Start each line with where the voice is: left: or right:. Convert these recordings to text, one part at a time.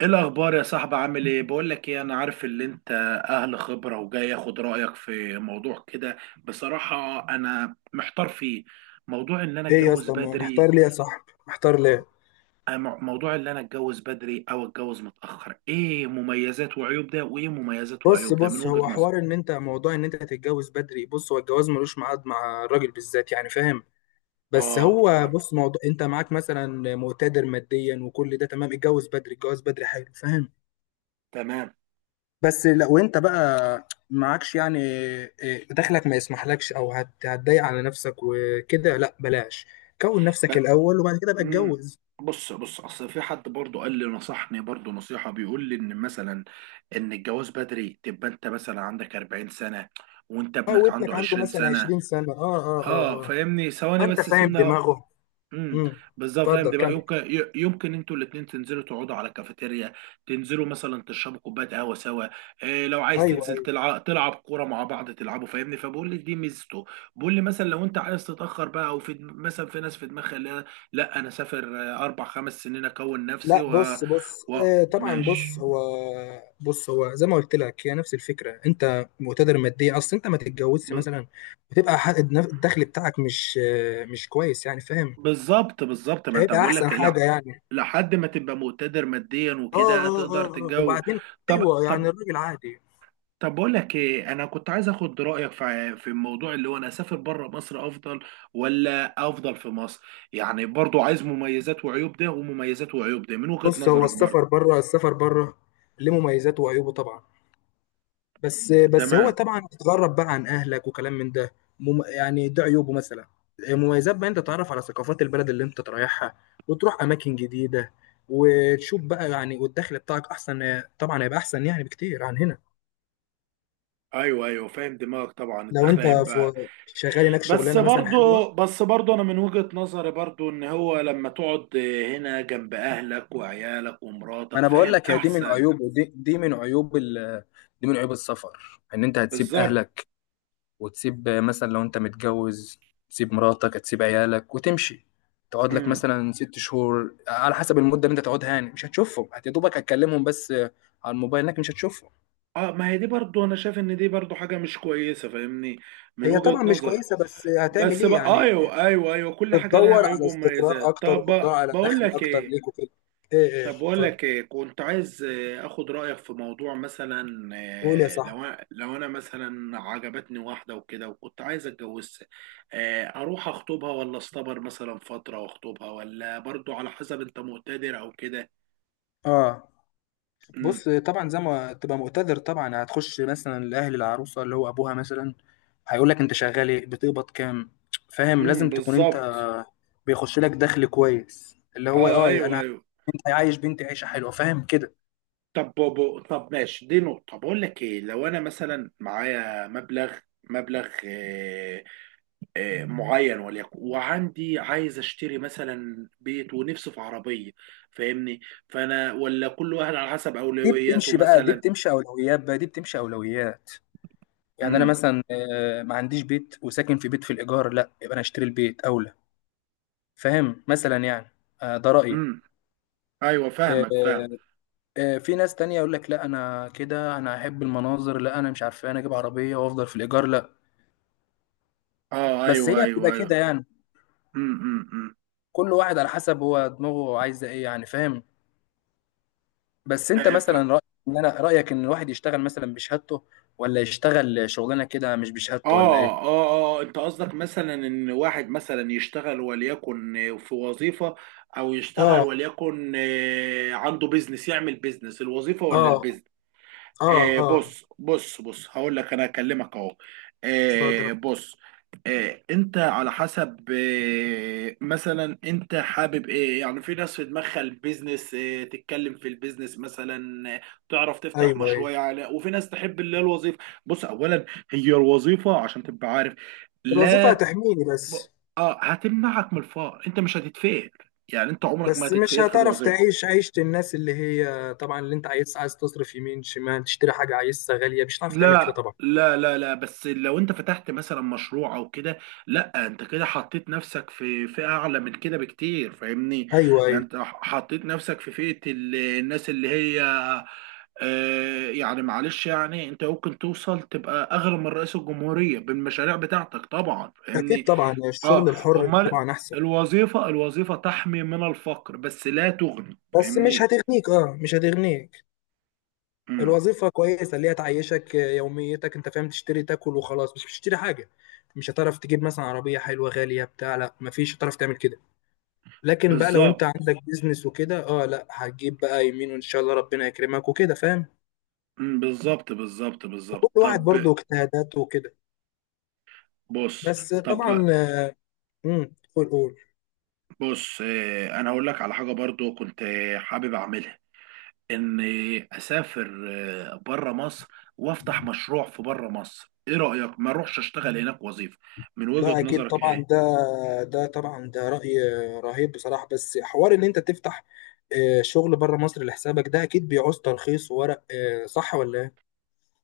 right: ايه الاخبار يا صاحبي؟ عامل ايه؟ بقول لك ايه، انا عارف ان انت اهل خبره وجاي اخد رايك في موضوع كده. بصراحه انا محتار فيه. موضوع ان انا
left: ايه يا
right: اتجوز
left: اسطى،
right: بدري.
left: محتار ليه يا صاحبي، محتار ليه؟
right: أم- موضوع ان انا اتجوز بدري او اتجوز متاخر، ايه مميزات وعيوب ده وايه مميزات
left: بص
right: وعيوب ده من
left: بص،
right: وجهه
left: هو
right: نظر؟
left: حوار ان انت، موضوع ان انت هتتجوز بدري. بص، هو الجواز ملوش ميعاد مع الراجل بالذات، يعني فاهم. بس
right: اه
left: هو
right: فاهم،
left: بص، موضوع انت معاك مثلا مقتدر ماديا وكل ده تمام، اتجوز بدري، اتجوز بدري حلو، فاهم.
right: تمام.
left: بس لو انت بقى معكش يعني، إيه، دخلك ما يسمحلكش، او هتضايق على نفسك وكده، لا بلاش. كون نفسك الاول وبعد كده بقى
right: مم.
left: اتجوز.
right: بص بص اصل في حد برضو قال لي، نصحني برضو نصيحة بيقول لي ان مثلا ان الجواز بدري تبقى انت مثلا عندك 40 سنة وانت
left: اه،
right: ابنك عنده
left: وابنك عنده
right: 20
left: مثلا
right: سنة.
left: 20 سنة، اه اه
right: اه
left: اه
right: فاهمني،
left: اه.
right: ثواني
left: انت
right: بس
left: فاهم
right: سيبنا.
left: دماغه.
right: امم
left: امم
right: بالظبط، فاهم
left: اتفضل،
right: دماغ،
left: كمل.
right: يمكن يمكن انتوا الاثنين تنزلوا تقعدوا على كافيتيريا، تنزلوا مثلا تشربوا كوبايه قهوه سوا، إيه لو عايز
left: ايوه
right: تنزل
left: ايوه.
right: تلعب، تلعب كوره مع بعض تلعبوا فاهمني، فبقول لي دي ميزته. بقول لي مثلا لو انت عايز تتاخر بقى، او في مثلا في ناس في دماغها اللي هي لا انا اسافر، اربع خمس سنين اكون نفسي
left: لا، بص بص،
right: و...
left: طبعا، بص
right: ماشي.
left: هو. بص، هو زي ما قلت لك هي نفس الفكره. انت مقتدر ماديا، اصل انت ما تتجوزش
right: ب...
left: مثلا، وتبقى، الدخل بتاعك مش مش كويس، يعني فاهم.
right: بالظبط بالظبط،
left: مش
right: ما انت
left: هيبقى
right: بقول
left: احسن
right: لك لا،
left: حاجه يعني.
right: لحد ما تبقى مقتدر ماديا
left: اه
right: وكده
left: اه اه
right: تقدر
left: اه، آه.
right: تتجوز.
left: وبعدين؟
right: طب
left: ايوه
right: طب،
left: يعني الراجل عادي.
right: طب بقول لك ايه، انا كنت عايز اخد رايك في الموضوع اللي هو انا اسافر بره مصر افضل ولا افضل في مصر؟ يعني برضو عايز مميزات وعيوب ده ومميزات وعيوب ده من وجهة
left: بص، هو
right: نظرك برضو.
left: السفر بره، السفر بره ليه مميزاته وعيوبه طبعا. بس بس هو
right: تمام.
left: طبعا تتغرب بقى عن اهلك وكلام من ده. يعني ده عيوبه مثلا. مميزات بقى، انت تتعرف على ثقافات البلد اللي انت رايحها، وتروح اماكن جديده، وتشوف بقى يعني، والدخل بتاعك احسن، طبعا هيبقى احسن يعني بكتير عن هنا.
right: ايوه ايوه فاهم دماغك، طبعا
left: لو
right: الدخل
left: انت
right: هيبقى.
left: في شغال هناك
right: بس
left: شغلانه مثلا حلوه.
right: برضو، بس برضو انا من وجهة نظري برضو ان هو لما تقعد هنا جنب اهلك وعيالك
left: ما
right: ومراتك
left: انا بقول
right: فاهم
left: لك، هي دي من
right: احسن.
left: عيوب دي. دي من عيوب ال دي من عيوب السفر، ان انت هتسيب
right: بالظبط.
left: اهلك، وتسيب مثلا لو انت متجوز، تسيب مراتك، تسيب عيالك وتمشي، تقعد لك
right: امم.
left: مثلا 6 شهور، على حسب المدة اللي انت تقعدها، يعني مش هتشوفهم، يا دوبك هتكلمهم بس على الموبايل، انك مش هتشوفهم.
right: اه، ما هي دي برضو انا شايف ان دي برضو حاجة مش كويسة فاهمني، من
left: هي
right: وجهة
left: طبعا مش
right: نظري.
left: كويسه، بس هتعمل
right: بس
left: ايه
right: بقى،
left: يعني؟
right: ايوه ايوه ايوه، كل حاجه لها
left: بتدور
right: عيوب
left: على استقرار
right: ومميزات.
left: اكتر،
right: طب
left: وبتدور على
right: بقول
left: دخل
right: لك
left: اكتر
right: ايه،
left: ليك وكده. ايه ايه،
right: طب بقول
left: اتفضل.
right: لك ايه، كنت عايز اخد رايك في موضوع، مثلا
left: قول يا صاحبي.
right: لو لو انا مثلا عجبتني واحده وكده وكنت عايز اتجوزها. اروح اخطبها ولا اصطبر مثلا فتره واخطبها؟ ولا برضو على حسب انت مقتدر او كده.
left: اه،
right: امم.
left: بص، طبعا زي ما تبقى مقتدر، طبعا هتخش مثلا لاهل العروسه، اللي هو ابوها مثلا، هيقول لك انت شغال ايه، بتقبض كام؟ فاهم، لازم تكون انت
right: بالظبط.
left: بيخش لك دخل كويس، اللي هو
right: اه
left: اه،
right: ايوه
left: انا،
right: ايوه.
left: انت عايش بنتي عيشه حلوه، فاهم كده.
right: طب بابا، طب ماشي، دي نقطه. بقول لك ايه، لو انا مثلا معايا مبلغ، مبلغ معين وليكن، وعندي عايز اشتري مثلا بيت، ونفسي في عربيه، فاهمني؟ فانا ولا كل واحد على حسب
left: دي
right: اولوياته
left: بتمشي بقى، دي
right: مثلا.
left: بتمشي اولويات بقى، دي بتمشي اولويات. يعني انا
right: امم.
left: مثلا، ما عنديش بيت وساكن في بيت في الايجار، لا، يبقى انا اشتري البيت اولى. فاهم مثلا يعني. ده رايي.
right: امم. ايوه
left: آه،
right: فاهمك فاهم.
left: في ناس تانية يقول لك: لا، انا كده، انا احب المناظر، لا، انا مش عارف إيه، انا اجيب عربية وافضل في الايجار، لا.
right: اه
left: بس
right: ايوه
left: هي بتبقى
right: ايوه ايوه.
left: كده يعني.
right: أمم.
left: كل واحد على حسب هو دماغه عايزة ايه، يعني فاهم. بس انت
right: آه ف...
left: مثلا، رأيك ان الواحد يشتغل مثلا بشهادته، ولا يشتغل شغلانة كده مش بشهادته، ولا
right: اه
left: ايه؟
right: اه اه، انت قصدك مثلا ان واحد مثلا يشتغل وليكن في وظيفه، او يشتغل
left: اه
right: وليكن عنده بيزنس، يعمل بيزنس، الوظيفه ولا
left: اه
right: البيزنس؟
left: اه
right: آه
left: اه،
right: بص بص بص، هقول لك انا هكلمك اهو.
left: اتفضل.
right: آه بص. آه انت على حسب، مثلا انت حابب ايه؟ يعني في ناس في دماغها البيزنس، تتكلم في البيزنس مثلا، تعرف تفتح
left: ايوه
right: مشروع
left: ايوه.
right: يعني. وفي ناس تحب اللي هي الوظيفه. بص، اولا هي الوظيفه عشان تبقى عارف.
left: الوظيفه
right: لا
left: هتحميني
right: ب-
left: بس.
right: اه هتمنعك من الفقر، انت مش هتتفقر، يعني انت عمرك ما
left: بس مش
right: هتتفقر في
left: هتعرف
right: الوظيفه.
left: تعيش عيشه الناس، اللي هي طبعا اللي انت عايز تصرف يمين شمال، تشتري حاجه عايزها غاليه، مش هتعرف تعمل كده
right: لا
left: طبعا.
right: لا لا لا، بس لو انت فتحت مثلا مشروع او كده، لا انت كده حطيت نفسك في فئة اعلى من كده بكتير فاهمني.
left: ايوه ايوه،
right: انت حطيت نفسك في فئة الناس اللي هي يعني معلش، يعني انت ممكن توصل تبقى اغلى من رئيس الجمهورية بالمشاريع بتاعتك طبعا
left: اكيد
right: فاهمني.
left: طبعا يعني
right: اه،
left: الشغل الحر
right: امال.
left: طبعا احسن.
right: الوظيفة تحمي من الفقر بس لا تغني
left: بس مش
right: فاهمني.
left: هتغنيك، اه، مش هتغنيك.
right: امم
left: الوظيفه كويسه اللي هي تعيشك يوميتك، انت فاهم، تشتري تاكل وخلاص، مش بتشتري حاجه. مش هتعرف تجيب مثلا عربيه حلوه غاليه بتاع، لا مفيش، هتعرف تعمل كده. لكن بقى لو انت
right: بالظبط.
left: عندك بيزنس وكده، اه لا، هتجيب بقى يمين، وان شاء الله ربنا يكرمك وكده، فاهم.
right: بالظبط بالظبط بالظبط.
left: وكل واحد
right: طب
left: برضه اجتهاداته وكده.
right: بص،
left: بس
right: طب
left: طبعا. قول قول.
right: بص، انا هقول لك على حاجه برضو كنت حابب اعملها، ان اسافر بره مصر، وافتح مشروع في بره مصر. ايه رايك؟ ما اروحش اشتغل هناك وظيفه؟ من
left: لا
right: وجهه
left: اكيد
right: نظرك
left: طبعا ده،
right: ايه؟
left: ده طبعا ده راي رهيب بصراحه. بس حوار ان انت تفتح شغل بره مصر لحسابك، ده اكيد بيعوز ترخيص وورق، صح ولا ايه؟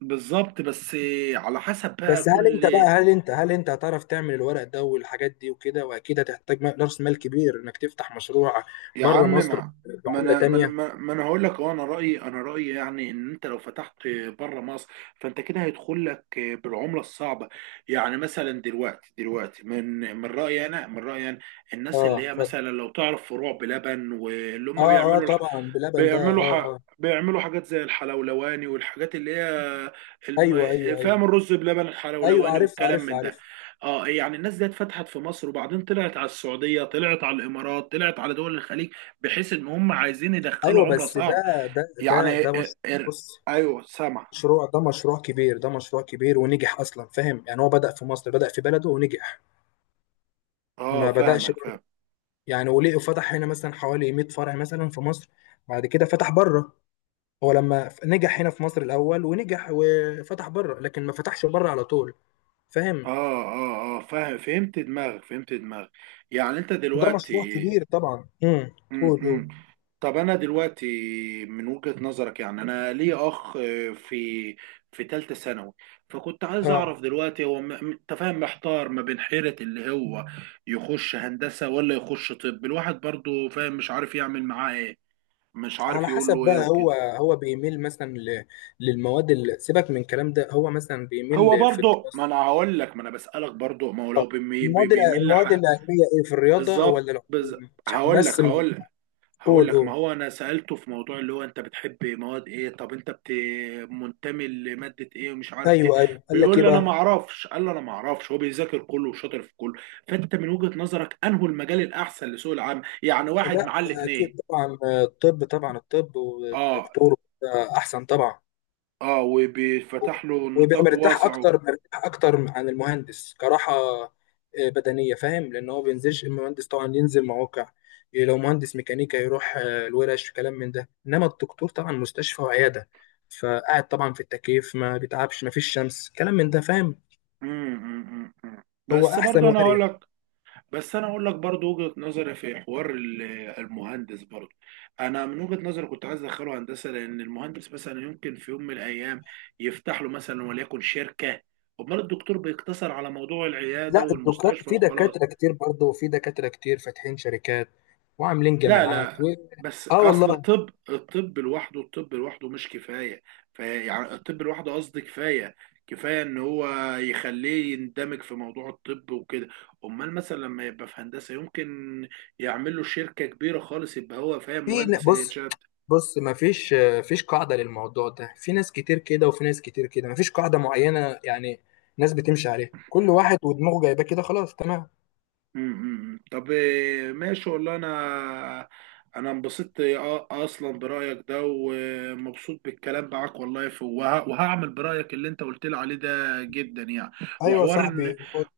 right: بالظبط، بس على حسب بقى
left: بس هل انت بقى،
right: كل.
left: هل انت هتعرف تعمل الورق ده والحاجات دي وكده، واكيد هتحتاج راس مال كبير انك تفتح مشروع
right: يا عم
left: بره مصر
right: ما، ما
left: بعمله
right: انا ما انا
left: تانية.
right: ما انا هقول لك، اه انا رايي، انا رايي يعني ان انت لو فتحت بره مصر فانت كده هيدخل لك بالعمله الصعبه. يعني مثلا دلوقتي دلوقتي، من رايي انا، من رايي انا، الناس
left: اه،
right: اللي هي
left: اتفضل.
right: مثلا لو تعرف فروع بلبن واللي هم
left: اه اه،
right: بيعملوا،
left: طبعا بلبن ده،
right: بيعملوا
left: اه اه.
right: بيعملوا حاجات زي الحلولواني، والحاجات اللي هي الم...
left: ايوه ايوه ايوه
right: فاهم، الرز بلبن
left: ايوه،
right: الحلولواني
left: عارف
right: والكلام
left: عارف
right: من ده.
left: عارف.
right: اه، يعني الناس دي اتفتحت في مصر، وبعدين طلعت على السعودية، طلعت على الامارات، طلعت على دول الخليج، بحيث ان هم عايزين يدخلوا
left: ايوه،
right: عملة
left: بس ده،
right: صعبة، يعني
left: مش. بص،
right: ايوه سامع.
left: مشروع ده مشروع كبير، ده مشروع كبير ونجح اصلا، فاهم يعني. هو بدأ في مصر، بدأ في بلده ونجح.
right: اه
left: ما بدأش
right: فاهمك
left: بره.
right: فاهم.
left: يعني وليه فتح هنا مثلا حوالي 100 فرع مثلا في مصر، بعد كده فتح بره. هو لما نجح هنا في مصر الاول ونجح وفتح بره، لكن ما فتحش بره على طول.
right: اه
left: فاهم.
right: اه اه فاهم، فهمت دماغك، فهمت دماغك. يعني انت
left: وده
right: دلوقتي.
left: مشروع كبير طبعا. قول قول.
right: امم. طب انا دلوقتي من وجهة نظرك، يعني انا لي اخ في في ثالثه ثانوي، فكنت عايز
left: اه،
right: اعرف دلوقتي هو انت فاهم، محتار ما بين حيرة اللي هو يخش هندسة ولا يخش طب؟ الواحد برضو فاهم، مش عارف يعمل معاه ايه، مش عارف
left: على
right: يقول
left: حسب
right: له ايه
left: بقى،
right: وكده.
left: هو هو بيميل مثلا للمواد. اللي سيبك من الكلام ده، هو مثلا
right: هو
left: بيميل في
right: برضو، ما
left: الدراسة،
right: انا هقول لك، ما انا بسألك برضو، ما هو لو بيميل
left: المواد العلمية، ايه في الرياضة ولا
right: بالظبط بالظبط.
left: العلوم؟ عشان
right: هقول
left: بس
right: لك،
left: ما،
right: هقول لك، هقول
left: قول
right: لك ما
left: قول.
right: هو انا سألته في موضوع اللي هو انت بتحب مواد ايه؟ طب انت منتمي لمادة ايه ومش عارف ايه.
left: ايوه ايوه، قال لك
right: بيقول
left: ايه
right: لي انا ما
left: بقى؟
right: اعرفش، قال لي انا ما اعرفش، هو بيذاكر كله وشاطر في كله. فانت من وجهة نظرك انه المجال الاحسن لسوق العمل، يعني واحد
left: لا
right: معاه الاتنين؟
left: اكيد طبعا، الطب، طبعا الطب
right: اه
left: والدكتور، ده احسن طبعا.
right: اه. وبيفتح له
left: ويبقى
right: نطاق
left: مرتاح
right: واسع
left: اكتر، مرتاح اكتر عن المهندس، كراحة بدنية، فاهم، لان هو بينزلش. المهندس طبعا ينزل مواقع، إيه، لو مهندس ميكانيكا يروح الورش وكلام من ده، انما الدكتور طبعا مستشفى وعيادة، فقاعد طبعا في التكييف، ما بيتعبش، ما فيش شمس، كلام من ده، فاهم.
right: مم، مم، مم، مم.
left: هو
right: بس
left: احسن
right: برضه انا هقول
left: واريح.
right: لك، بس انا اقول لك برضو وجهة نظري في حوار المهندس برضو، انا من وجهة نظري كنت عايز ادخله هندسة، لان المهندس مثلا يمكن في يوم من الايام يفتح له مثلا وليكن شركة، امال الدكتور بيقتصر على موضوع العيادة
left: لا، الدكاتره
right: والمستشفى
left: في
right: وخلاص.
left: دكاتره كتير برضه، وفي دكاتره كتير فاتحين شركات وعاملين
right: لا
left: جامعات
right: لا،
left: و.
right: بس
left: اه
right: اصل
left: والله.
right: الطب، الطب لوحده، الطب لوحده مش كفايه، فيعني الطب لوحده قصدي كفايه، كفايه ان هو يخليه يندمج في موضوع الطب وكده، امال مثلا لما يبقى في هندسه يمكن يعمل له شركه كبيره خالص، يبقى هو فاهم
left: في
right: مهندس
left: بص،
right: الانشاء.
left: بص، ما فيش، فيش قاعده للموضوع ده. في ناس كتير كده، وفي ناس كتير كده، ما فيش قاعده معينه يعني. ناس بتمشي عليها، كل واحد ودماغه جايباه كده، خلاص تمام.
right: امم. طب ماشي والله، انا انا انبسطت اصلا برايك ده، ومبسوط بالكلام معاك والله، وهعمل برايك اللي انت قلت لي عليه ده جدا يعني.
left: ايوه يا
right: وحوار ان،
left: صاحبي.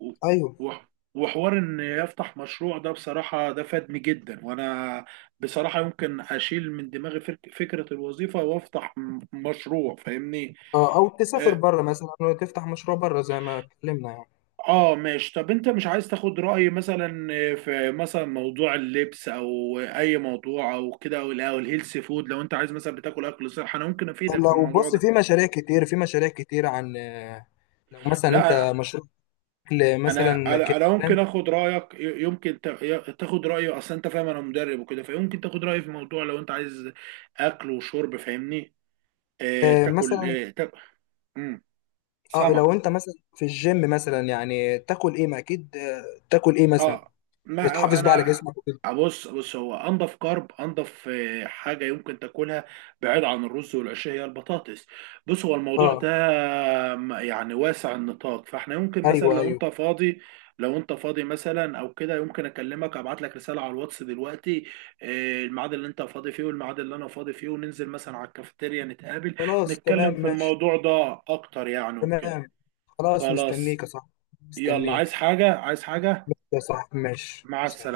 right: و-
left: ايوه،
right: وحوار ان يفتح مشروع ده، بصراحة ده فادني جدا، وانا بصراحة يمكن اشيل من دماغي فكرة الوظيفة وافتح مشروع فاهمني.
left: اه، او تسافر بره مثلا وتفتح مشروع بره زي ما اتكلمنا يعني.
right: اه ماشي. طب انت مش عايز تاخد رأيي مثلا في مثلا موضوع اللبس او اي موضوع او كده، او او الهيلث فود؟ لو انت عايز مثلا بتاكل اكل صح انا ممكن افيدك في
left: لو
right: الموضوع
left: بص،
right: ده.
left: في مشاريع كتير، في مشاريع كتير عن، لو مثلا انت
right: لا
left: مشروع أكل
right: انا
left: مثلا
right: انا
left: كده،
right: أنا ممكن اخد رأيك، يمكن تاخد رأيي اصلا، انت فاهم انا مدرب وكده، فيمكن تاخد رأيي في موضوع لو انت عايز اكل وشرب فاهمني. آه تاكل،
left: مثلا،
right: آه تاكل.
left: اه
right: سامع.
left: لو انت مثلا في الجيم مثلا، يعني تاكل ايه، ما اكيد تاكل ايه مثلا،
right: اه، ما
left: تحافظ بقى على
right: انا.
left: جسمك وكده.
right: بص بص هو انضف كارب، انضف حاجه يمكن تاكلها بعيد عن الرز والعيش هي البطاطس. بص هو الموضوع ده
left: اه
right: يعني واسع النطاق، فاحنا يمكن مثلا
left: ايوه
right: لو
left: ايوه،
right: انت فاضي، لو انت فاضي مثلا او كده، يمكن اكلمك ابعت لك رساله على الواتس دلوقتي، الميعاد اللي انت فاضي فيه والميعاد اللي انا فاضي فيه، وننزل مثلا على الكافيتيريا نتقابل،
left: خلاص
right: نتكلم
left: تمام
right: في
left: ماشي.
right: الموضوع ده اكتر يعني وكده.
left: تمام، خلاص، مستنيك
right: خلاص.
left: يا صاحبي،
right: يلا، عايز
left: مستنيك.
right: حاجه؟ عايز حاجه؟
left: ماشي يا صاحبي، ماشي،
right: مع
left: سلام.
right: السلامه.